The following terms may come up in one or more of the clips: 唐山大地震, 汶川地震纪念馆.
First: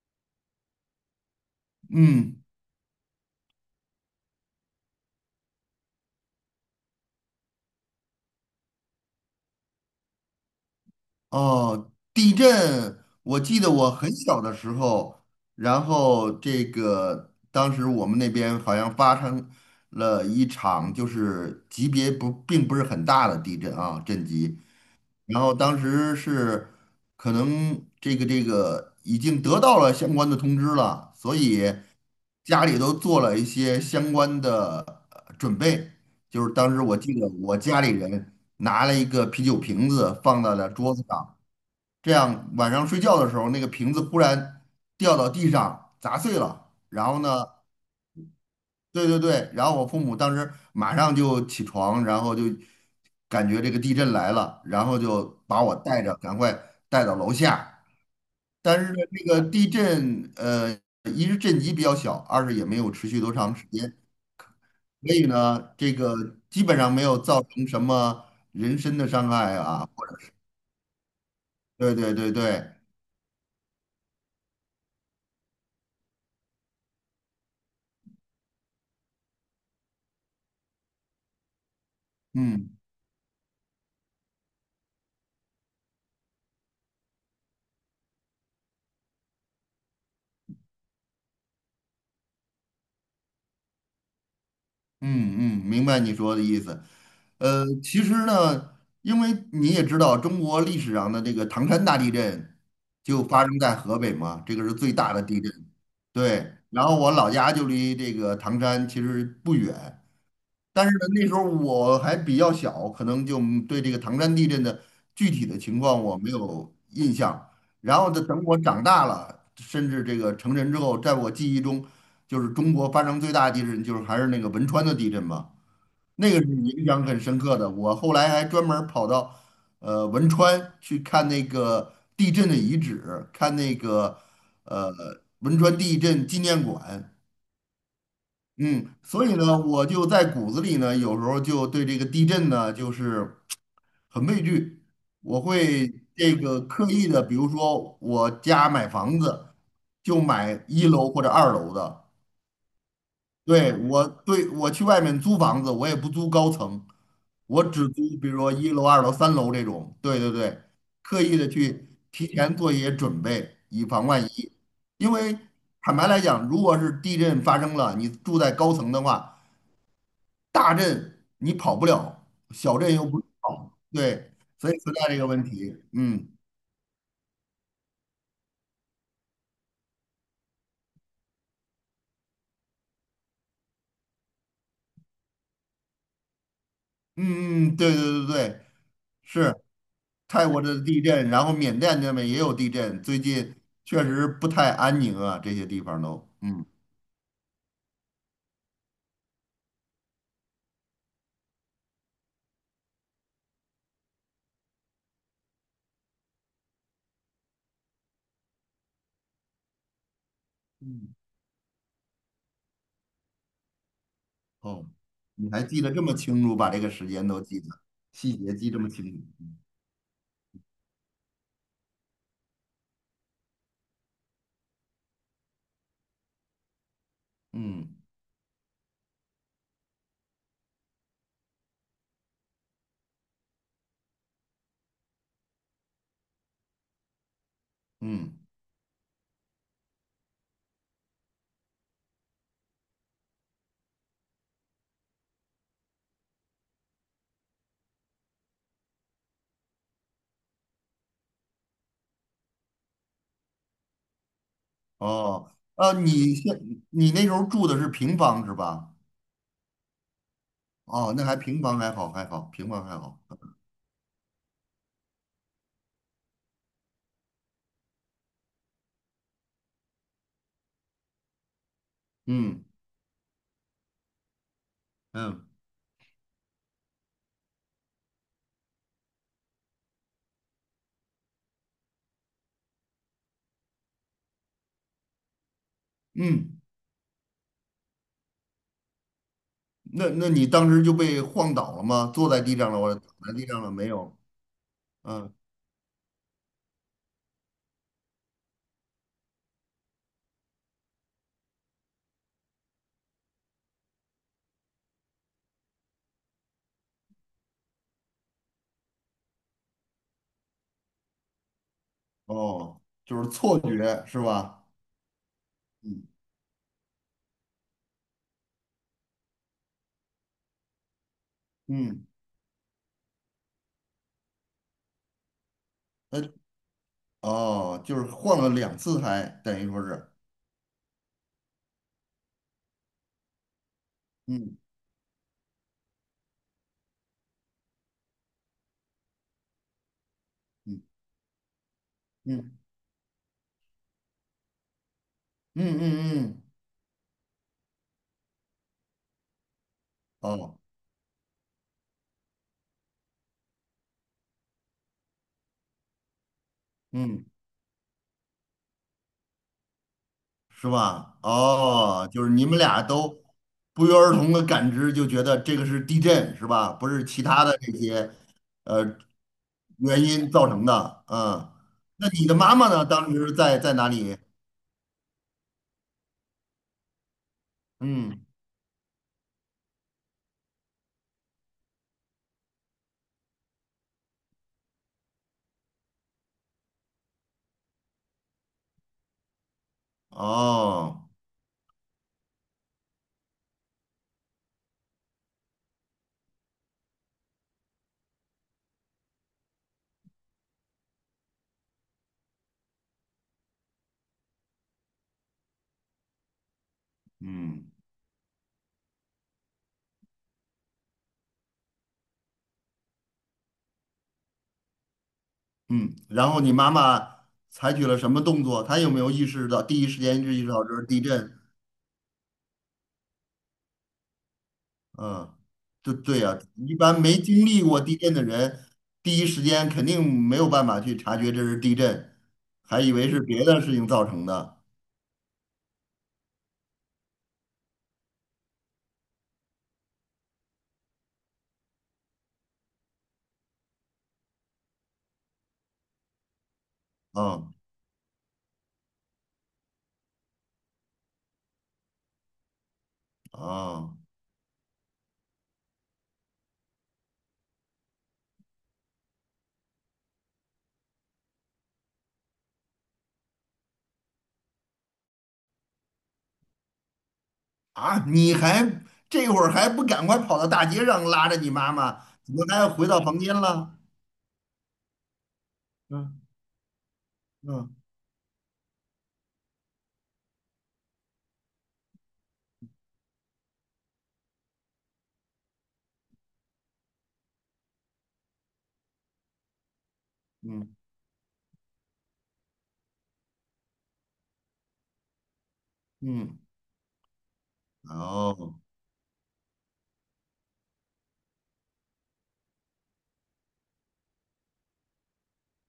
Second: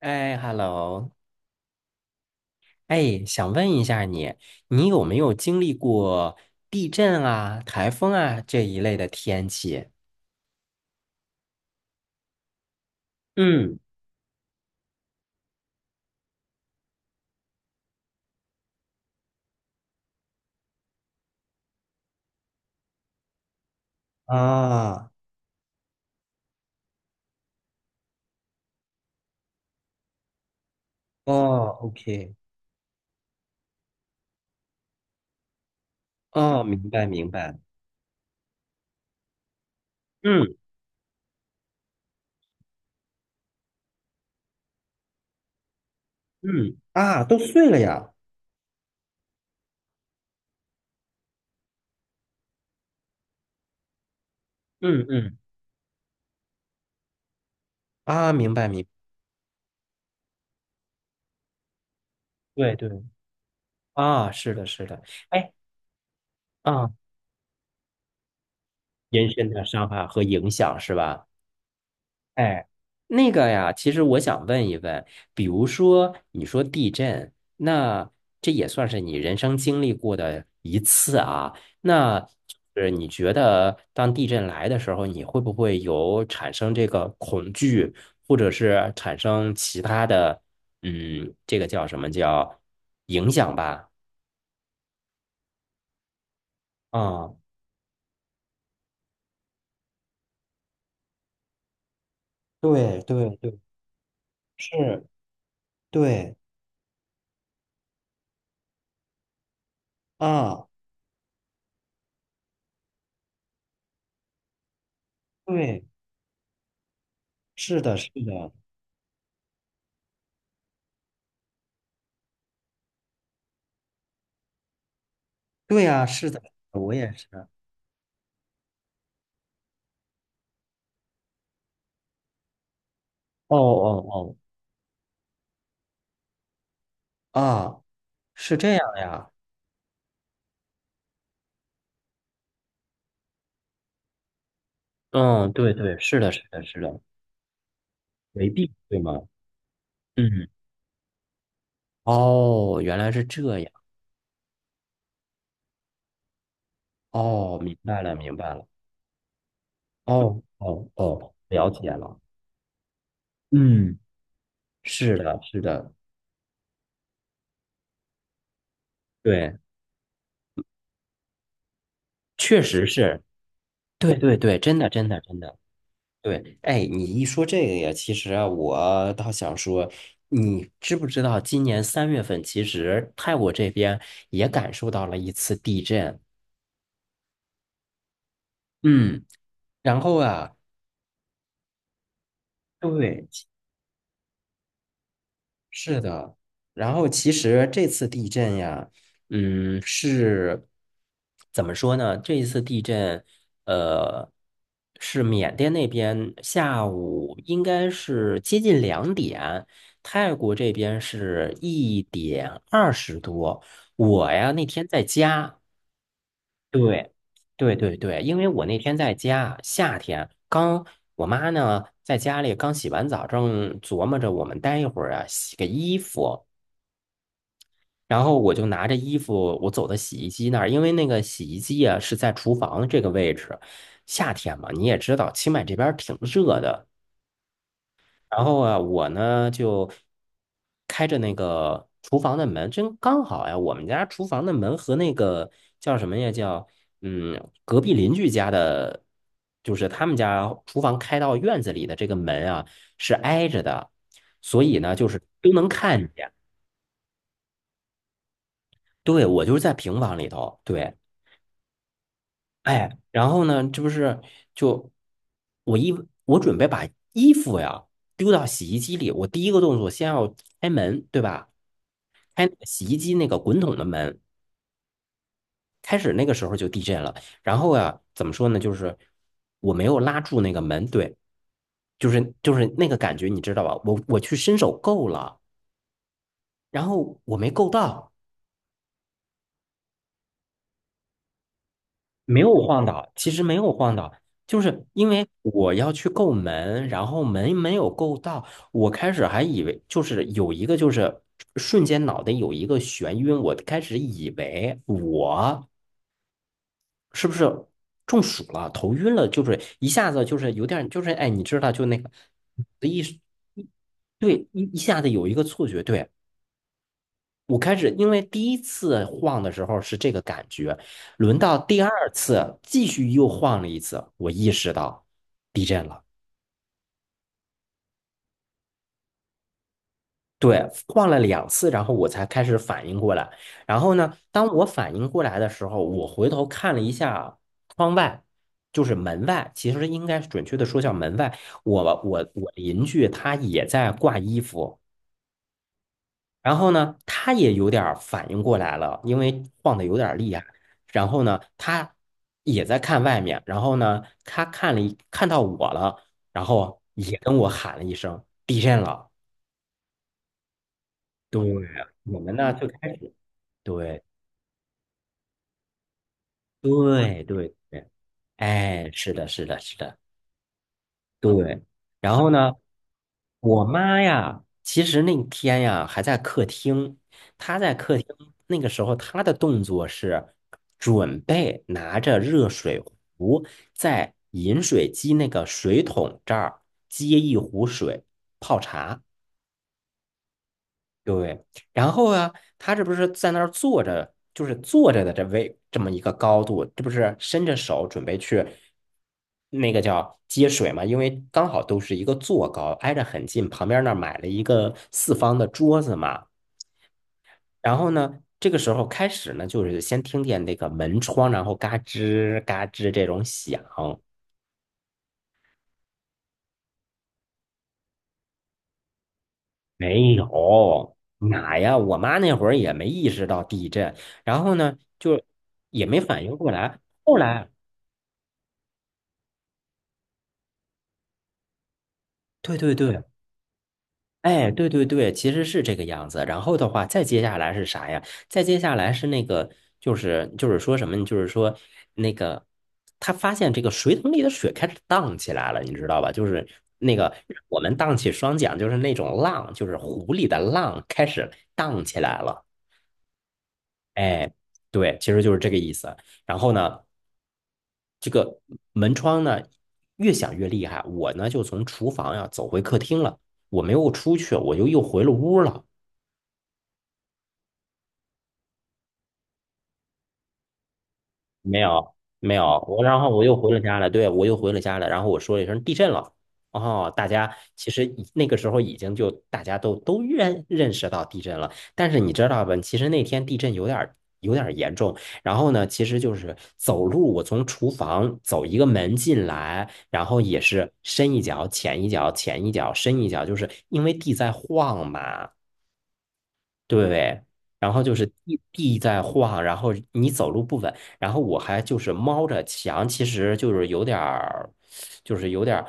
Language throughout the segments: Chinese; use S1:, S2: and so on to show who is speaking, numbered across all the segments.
S1: 哎，hello。
S2: 嗯。
S1: 哎，想问一下你，你有没有经历过地震啊、台风啊这一类的天气？
S2: 哦，地震，我记得
S1: 嗯。
S2: 我很小的时候，这个当时我们那边好像发生了一场，就是级别不并不是很大的地震啊，震级。
S1: 啊。
S2: 然后当时是可能这个已经得到了相关的通知了，所以
S1: 哦，OK。
S2: 家里都做了一些相关的准备。就是
S1: 哦，
S2: 当时
S1: 明
S2: 我
S1: 白
S2: 记得
S1: 明
S2: 我
S1: 白。
S2: 家里人拿了一个啤酒瓶子放
S1: 嗯
S2: 在了桌子上，这样晚上睡觉的时候，那个瓶子忽然掉到地上砸碎了，
S1: 嗯。
S2: 然后
S1: 啊，都
S2: 呢。
S1: 碎了呀。
S2: 对对对，然后我父母当时马上就起床，然后就感觉这个地震来了，然后
S1: 嗯
S2: 就
S1: 嗯。
S2: 把我带着赶快带到楼下。
S1: 啊，明白明
S2: 但
S1: 白。
S2: 是呢，这个地震，一是震级比较小，二是也
S1: 对
S2: 没
S1: 对。
S2: 有持续多长时间，
S1: 啊，是的，是的。
S2: 所以
S1: 哎。
S2: 呢，这个基本
S1: 啊，
S2: 上没有造成什么人身的
S1: 延
S2: 伤
S1: 伸
S2: 害
S1: 的伤
S2: 啊。
S1: 害和影响是吧？
S2: 对对对对，
S1: 哎，那个呀，其实我想问一问，比如说你说地震，那这也算是你人生经历过的一次啊。那
S2: 嗯。
S1: 就是你觉得当地震来的时候，你会不会有产生这个恐惧，或者是产生其他的，嗯，这个叫什么叫影响吧？
S2: 嗯嗯，明白你说的意思。
S1: 啊，
S2: 其实呢，因为你也知道，中国历史上的这个唐山大地震
S1: 对
S2: 就
S1: 对
S2: 发
S1: 对。
S2: 生在河北嘛，这个是最
S1: 是，
S2: 大的地震。
S1: 对
S2: 对，然后我老家就离这个唐山其实不远，
S1: 啊，
S2: 但是呢，那时候我还比较小，可能就对这个唐山地震的具体的情
S1: 对，
S2: 况我没有印象。
S1: 是的，
S2: 然
S1: 是
S2: 后呢，等
S1: 的。
S2: 我长大了，甚至这个成人之后，在我记忆中，就是中国发生最大的地震，就是还是那个汶川的地震嘛，
S1: 对呀，是
S2: 那
S1: 的，
S2: 个是影
S1: 我
S2: 响
S1: 也
S2: 很
S1: 是。
S2: 深刻的。我后来还专门儿跑到汶川去看那个地震的遗址，看
S1: 哦
S2: 那个
S1: 哦
S2: 呃汶川地震纪念馆。
S1: 哦。啊，是这样
S2: 嗯，所
S1: 呀。
S2: 以呢，我就在骨子里呢，有时候就对这个地震呢，就是很畏惧。我
S1: 嗯，对
S2: 会
S1: 对，是的，
S2: 这
S1: 是
S2: 个
S1: 的，是
S2: 刻
S1: 的。
S2: 意的，比如说我
S1: 回
S2: 家
S1: 避，
S2: 买
S1: 对
S2: 房
S1: 吗？
S2: 子，就
S1: 嗯。
S2: 买一楼或者二楼的。
S1: 哦，原来是这样。
S2: 对，我去外面租房子，我也不租高层，
S1: 哦，
S2: 我
S1: 明
S2: 只
S1: 白
S2: 租
S1: 了，
S2: 比
S1: 明
S2: 如说
S1: 白了。
S2: 一楼、二楼、三楼这种。对对
S1: 哦
S2: 对，
S1: 哦
S2: 刻
S1: 哦，
S2: 意的
S1: 了
S2: 去
S1: 解了。
S2: 提前做一些准备，以
S1: 嗯，
S2: 防万一。因
S1: 是的，
S2: 为
S1: 是的。
S2: 坦白来讲，如果是地震发生了，你住在高层的话，
S1: 对，
S2: 大震你跑不了，
S1: 确
S2: 小
S1: 实
S2: 震又不
S1: 是。
S2: 是跑，
S1: 对
S2: 对，
S1: 对对，
S2: 所
S1: 真
S2: 以
S1: 的
S2: 存
S1: 真
S2: 在这
S1: 的
S2: 个
S1: 真
S2: 问
S1: 的。
S2: 题。嗯。
S1: 对。哎，你一说这个呀，其实啊，我倒想说，你知不知道，今年3月份，其实泰国这边也感受到了一次地震。
S2: 嗯嗯，对对对对，
S1: 嗯。
S2: 是
S1: 然后
S2: 泰
S1: 啊，
S2: 国的地震，然后缅甸那边也有地震，最
S1: 对。嗯，
S2: 近确实不太安宁啊，这些地
S1: 是
S2: 方都。
S1: 的。
S2: 嗯。
S1: 然后其实这次地震呀，嗯，是怎么说呢？这一次地震，呃，是缅甸那边下午应该是接近2点，泰国这边
S2: 嗯，
S1: 是1点20多。我呀，那天
S2: 哦，
S1: 在
S2: 你
S1: 家。
S2: 还记得这么清楚，把这个时
S1: 对。
S2: 间都记得，
S1: 对对对，因
S2: 细
S1: 为
S2: 节
S1: 我
S2: 记
S1: 那
S2: 这么
S1: 天
S2: 清
S1: 在
S2: 楚。
S1: 家，夏天刚，我妈呢在家里刚洗完澡，正琢磨着我们待一会儿啊洗个衣服。
S2: 嗯
S1: 然后我就拿着衣服，我走到洗衣机那儿，因为那个洗衣机啊是在厨房这个位置，夏天嘛，你也知道，清迈这边儿挺热的。
S2: 嗯。
S1: 然后啊，我呢就开着那个厨房的门，真刚好呀。我们家厨房的门和那个叫什么呀？叫隔壁邻居家的，就是他们家厨房开到院子里的这个门啊，是挨着的，所以呢，就是
S2: 哦，
S1: 都能
S2: 啊，
S1: 看见。
S2: 你那时候住的是平房是吧？
S1: 对，我就是在平房里头。对。
S2: 哦，那还平房还好还好，平房
S1: 哎，
S2: 还好。
S1: 然后呢，这不是就我一我准备把衣服呀丢到洗衣机里，我第一个动作先要开门，对吧？开那
S2: 嗯
S1: 个洗衣机那个滚筒的门，
S2: 嗯。
S1: 开始那个时候就地震了。然后呀，怎么说呢？就是我没有拉住那个门。对。就是那个感觉，你知道吧？我去伸手够了，
S2: 嗯，
S1: 然后我没够到。
S2: 那那你当时就被晃倒了吗？坐
S1: 没
S2: 在
S1: 有
S2: 地上了，
S1: 晃
S2: 或者躺
S1: 倒，其
S2: 在
S1: 实
S2: 地
S1: 没
S2: 上了
S1: 有
S2: 没
S1: 晃倒，
S2: 有？
S1: 就是因为
S2: 嗯，
S1: 我要去够门，然后门没有够到。我开始还以为就是有一个，就是瞬间脑袋有一个眩晕，我开始以为我。是不是中暑了、头晕了，就是一下子就是有点儿就是哎，你知道就那个
S2: 哦，
S1: 的一
S2: 就是错
S1: 一
S2: 觉是
S1: 对一
S2: 吧？
S1: 一下子有一个错觉。
S2: 嗯
S1: 对。我开始，因为第一次晃的时候是这个感觉，轮到第二
S2: 嗯，
S1: 次继续又晃了一次，我意识到地震了。
S2: 那哦，就是晃了两次还等于说是。
S1: 对，晃了两次，然后我才开始反应过来。然后呢，当
S2: 嗯
S1: 我反应过来的时候，我回头看了一下窗外，就是门外，其实应该准确的说
S2: 嗯
S1: 叫门外。我
S2: 嗯
S1: 邻居他也在挂衣服。
S2: 嗯嗯嗯，
S1: 然后呢，他也有点儿反应过来了，因为晃的有点儿厉害。
S2: 哦，
S1: 然后呢，他也在看外面，然后呢，他看了一看到我了，然后也
S2: 嗯，
S1: 跟我喊了一声地震了。
S2: 是吧？
S1: 对，
S2: 哦，
S1: 我
S2: 就是
S1: 们
S2: 你
S1: 呢
S2: 们
S1: 就
S2: 俩
S1: 开始。
S2: 都不约
S1: 对
S2: 而同的感知，就觉得这个是地震是吧？不是
S1: 对
S2: 其他
S1: 对
S2: 的这
S1: 对。
S2: 些，呃
S1: 哎，是的，是的，是的。
S2: 原因造成的。嗯，
S1: 对。
S2: 那
S1: 然
S2: 你
S1: 后
S2: 的
S1: 呢，
S2: 妈妈呢？当时在
S1: 我
S2: 在哪
S1: 妈
S2: 里？
S1: 呀，其实那天呀还在客厅，她在客厅
S2: 嗯，
S1: 那个时候，她的动作是准备拿着热水壶在饮水机那个水桶这儿接一壶水泡茶。
S2: 哦。
S1: 对。然后啊，他这不是在那儿坐着，就是坐着的这位这么一个高度，这不是伸着手准备去那个叫接水嘛？因为刚好都是一个坐高，挨着很近，旁边那儿买了一个四方的桌子嘛。
S2: 嗯
S1: 然后呢，这个时候开始呢，就是先听见那个门窗，然后嘎吱嘎吱这种响。
S2: 嗯，然后你妈妈采取了什么动作？她有没有意识到第一时
S1: 没
S2: 间就意识到这是
S1: 有，
S2: 地震？
S1: 哪呀？我妈那会儿也没意识到地震，然后呢，就
S2: 嗯，
S1: 也
S2: 对
S1: 没
S2: 对
S1: 反应
S2: 呀，
S1: 过
S2: 一
S1: 来。
S2: 般
S1: 后
S2: 没经
S1: 来，
S2: 历过地震的人，第一时间肯定没有办法去察觉这是地震，
S1: 对对
S2: 还以
S1: 对。
S2: 为是别的事情造成
S1: 哎，
S2: 的。
S1: 对对对，其实是这个样子。然后的话，再接下来是啥呀？再接下来是那个，就是说什么呢，就是说那个，他发现这个水桶里的水开始荡起来了，你知道吧？就是那个
S2: 嗯，
S1: 我们荡起双桨，就是那种浪，就是湖里的浪开始荡起来了。
S2: 哦。
S1: 哎，对，其实就是这个意思。然后呢？这个门窗呢越响越厉害，我呢就从厨房呀、啊走回客厅了，我没有出去，我就又回了屋了。
S2: 啊，你还这会儿还不赶快跑到大街上拉着你
S1: 没
S2: 妈
S1: 有，
S2: 妈，怎
S1: 没
S2: 么
S1: 有，
S2: 还
S1: 我
S2: 回
S1: 然
S2: 到
S1: 后
S2: 房
S1: 我
S2: 间
S1: 又回了
S2: 了？
S1: 家了。对，我又回了家了，然后我说了一声地震了。
S2: 嗯
S1: 哦，大家其
S2: 嗯
S1: 实已那个时候已经就大家都认识到地震了，但是你知道吧，其实那天地震有点儿严重。然后呢，其实就是走路，我从厨房走一个门进来，然后也是
S2: 嗯
S1: 深一脚浅一脚浅一脚深一脚，就是因为地在晃嘛。
S2: 嗯。
S1: 对。然后就是地
S2: 哦
S1: 地在晃，然后你走路不稳，然后我还就是猫着墙，其实就是有点儿，就是有点儿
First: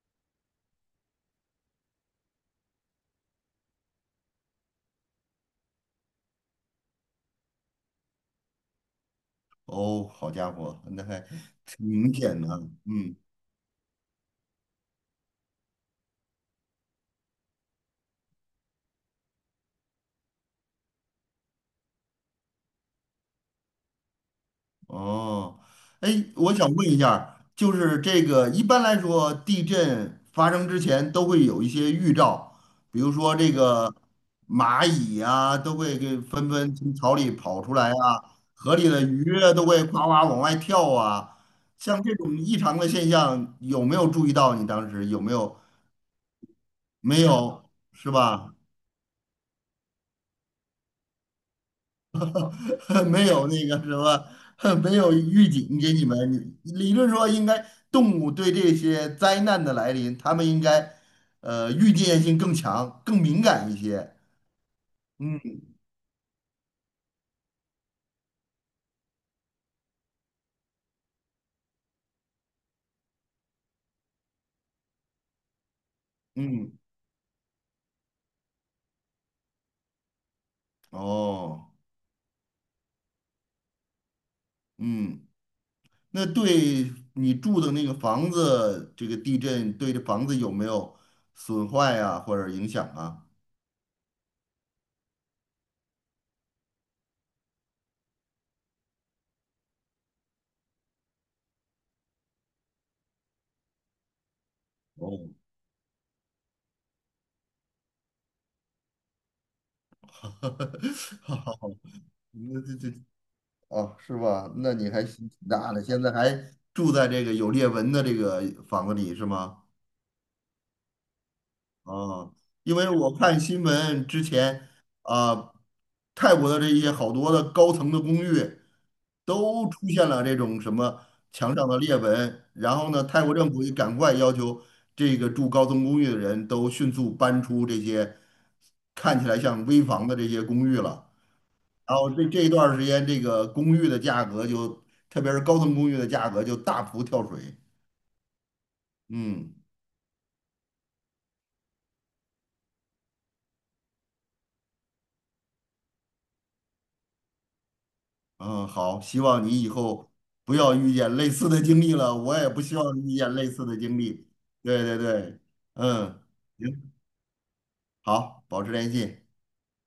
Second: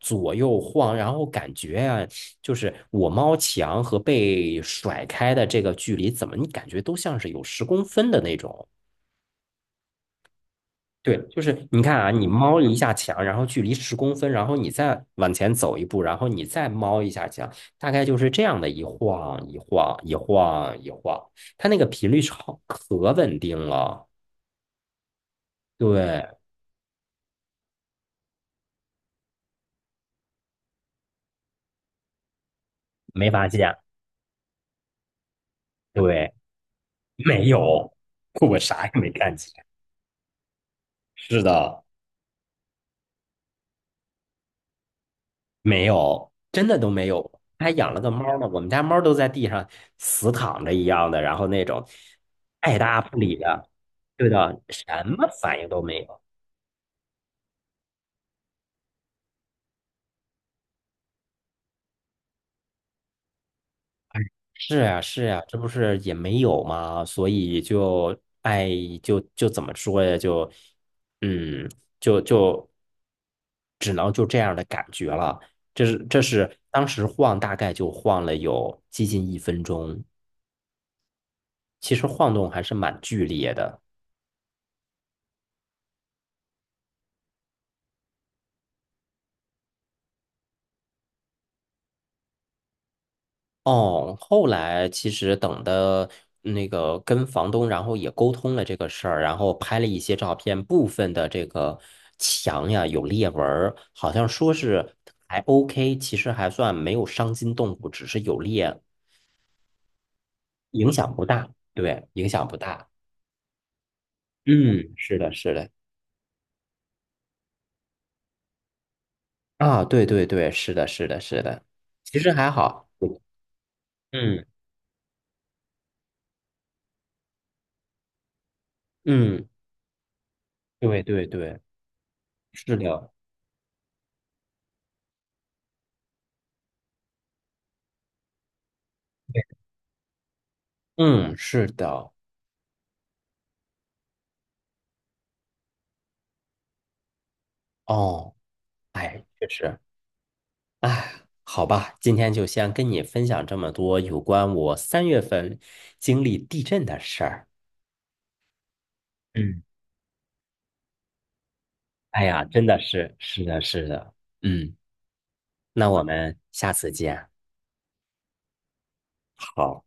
S1: 左右晃，然后感觉呀，就是我猫墙和被甩开的这个距离，怎么你感觉都像是有十公分的那种。
S2: 哦，好家伙，那
S1: 对，
S2: 还
S1: 就是你
S2: 挺
S1: 看啊，
S2: 明
S1: 你
S2: 显的
S1: 猫
S2: 啊。
S1: 一下
S2: 嗯。
S1: 墙，然后距离十公分，然后你再往前走一步，然后你再猫一下墙，大概就是这样的一晃一晃一晃一晃，它那个频率超可稳定了。
S2: 哦，哎，
S1: 对。
S2: 我想问一下儿就是这个一般来说，地震发生之前都会有一些预兆，比如
S1: 没
S2: 说
S1: 发
S2: 这
S1: 现。
S2: 个蚂蚁啊，都会给
S1: 对，
S2: 纷纷从草里
S1: 没
S2: 跑出来
S1: 有，
S2: 啊，
S1: 我
S2: 河
S1: 啥
S2: 里
S1: 也
S2: 的
S1: 没
S2: 鱼
S1: 看见。
S2: 啊都会哗哗往外跳啊，
S1: 是的。
S2: 像这种异常的现象，有没有注意到？你当时有没有？
S1: 没有，真的都没
S2: 没
S1: 有。还
S2: 有，
S1: 养了个
S2: 是
S1: 猫呢，
S2: 吧？
S1: 我们家猫都在地上死躺着一样的，然后那种爱搭 不
S2: 没
S1: 理
S2: 有那
S1: 的。
S2: 个什么，
S1: 对的，什
S2: 没有
S1: 么
S2: 预
S1: 反应
S2: 警
S1: 都
S2: 给
S1: 没
S2: 你
S1: 有。
S2: 们。理论说，应该动物对这些灾难的来临，它们应该预见性更强、更敏感一些。
S1: 是呀，是呀，这
S2: 嗯
S1: 不是也没有吗？所以就哎，就就怎么说呀？就嗯，就就只能就这样的感觉了。这是这是
S2: 嗯，
S1: 当时晃，大概就晃了有接近1分钟，
S2: 哦，
S1: 其实晃动还是蛮剧烈的。
S2: 嗯，那对你住的那个房子，这个地震对这房子有没有损坏啊，或者影响啊？
S1: 哦，后来其实等的那个跟房东，然后也沟通了这个事儿，然后拍了一些照片，部分的这个墙呀有裂纹儿，好像说是
S2: 哦，
S1: 还 OK，其实还算没有伤筋动骨，只是有裂，影响不
S2: 好
S1: 大。
S2: 好好，
S1: 对，影响不
S2: 那这
S1: 大。
S2: 这哦，是吧？那你
S1: 嗯，
S2: 还
S1: 是
S2: 挺
S1: 的，是的。
S2: 大的，现在还住在这个有裂纹的这个房子里是吗？
S1: 啊，对对对，是的，是的，是的，其实
S2: 哦，
S1: 还
S2: 因
S1: 好。
S2: 为我看新闻之
S1: 嗯
S2: 前啊，泰国的这些好多的高层的公寓
S1: 嗯。嗯，
S2: 都出现了这种什么
S1: 对对
S2: 墙
S1: 对，
S2: 上的裂纹，
S1: 是
S2: 然后呢，
S1: 的。
S2: 泰国政府也赶快要求这个住高层公寓的人都迅速搬出这些看起来像危房的这些公寓了。
S1: 嗯，是
S2: 然后
S1: 的。
S2: 这一段儿时间，这个公寓的价格就，特别是高层公寓的价格就大幅跳水。
S1: 哦。哎，确
S2: 嗯
S1: 实。哎，好吧，今天就先跟你分享这么多有关我三月份经历地震的事儿。
S2: 嗯，好，希望
S1: 嗯。
S2: 你以后不要遇见类似的经历了，
S1: 哎
S2: 我
S1: 呀，
S2: 也不
S1: 真
S2: 希
S1: 的
S2: 望
S1: 是，
S2: 遇见
S1: 是
S2: 类
S1: 的，
S2: 似的
S1: 是
S2: 经
S1: 的。
S2: 历。
S1: 嗯，
S2: 对对对，
S1: 那我
S2: 嗯，
S1: 们下次
S2: 行，
S1: 见。
S2: 好，保持联系。
S1: 好。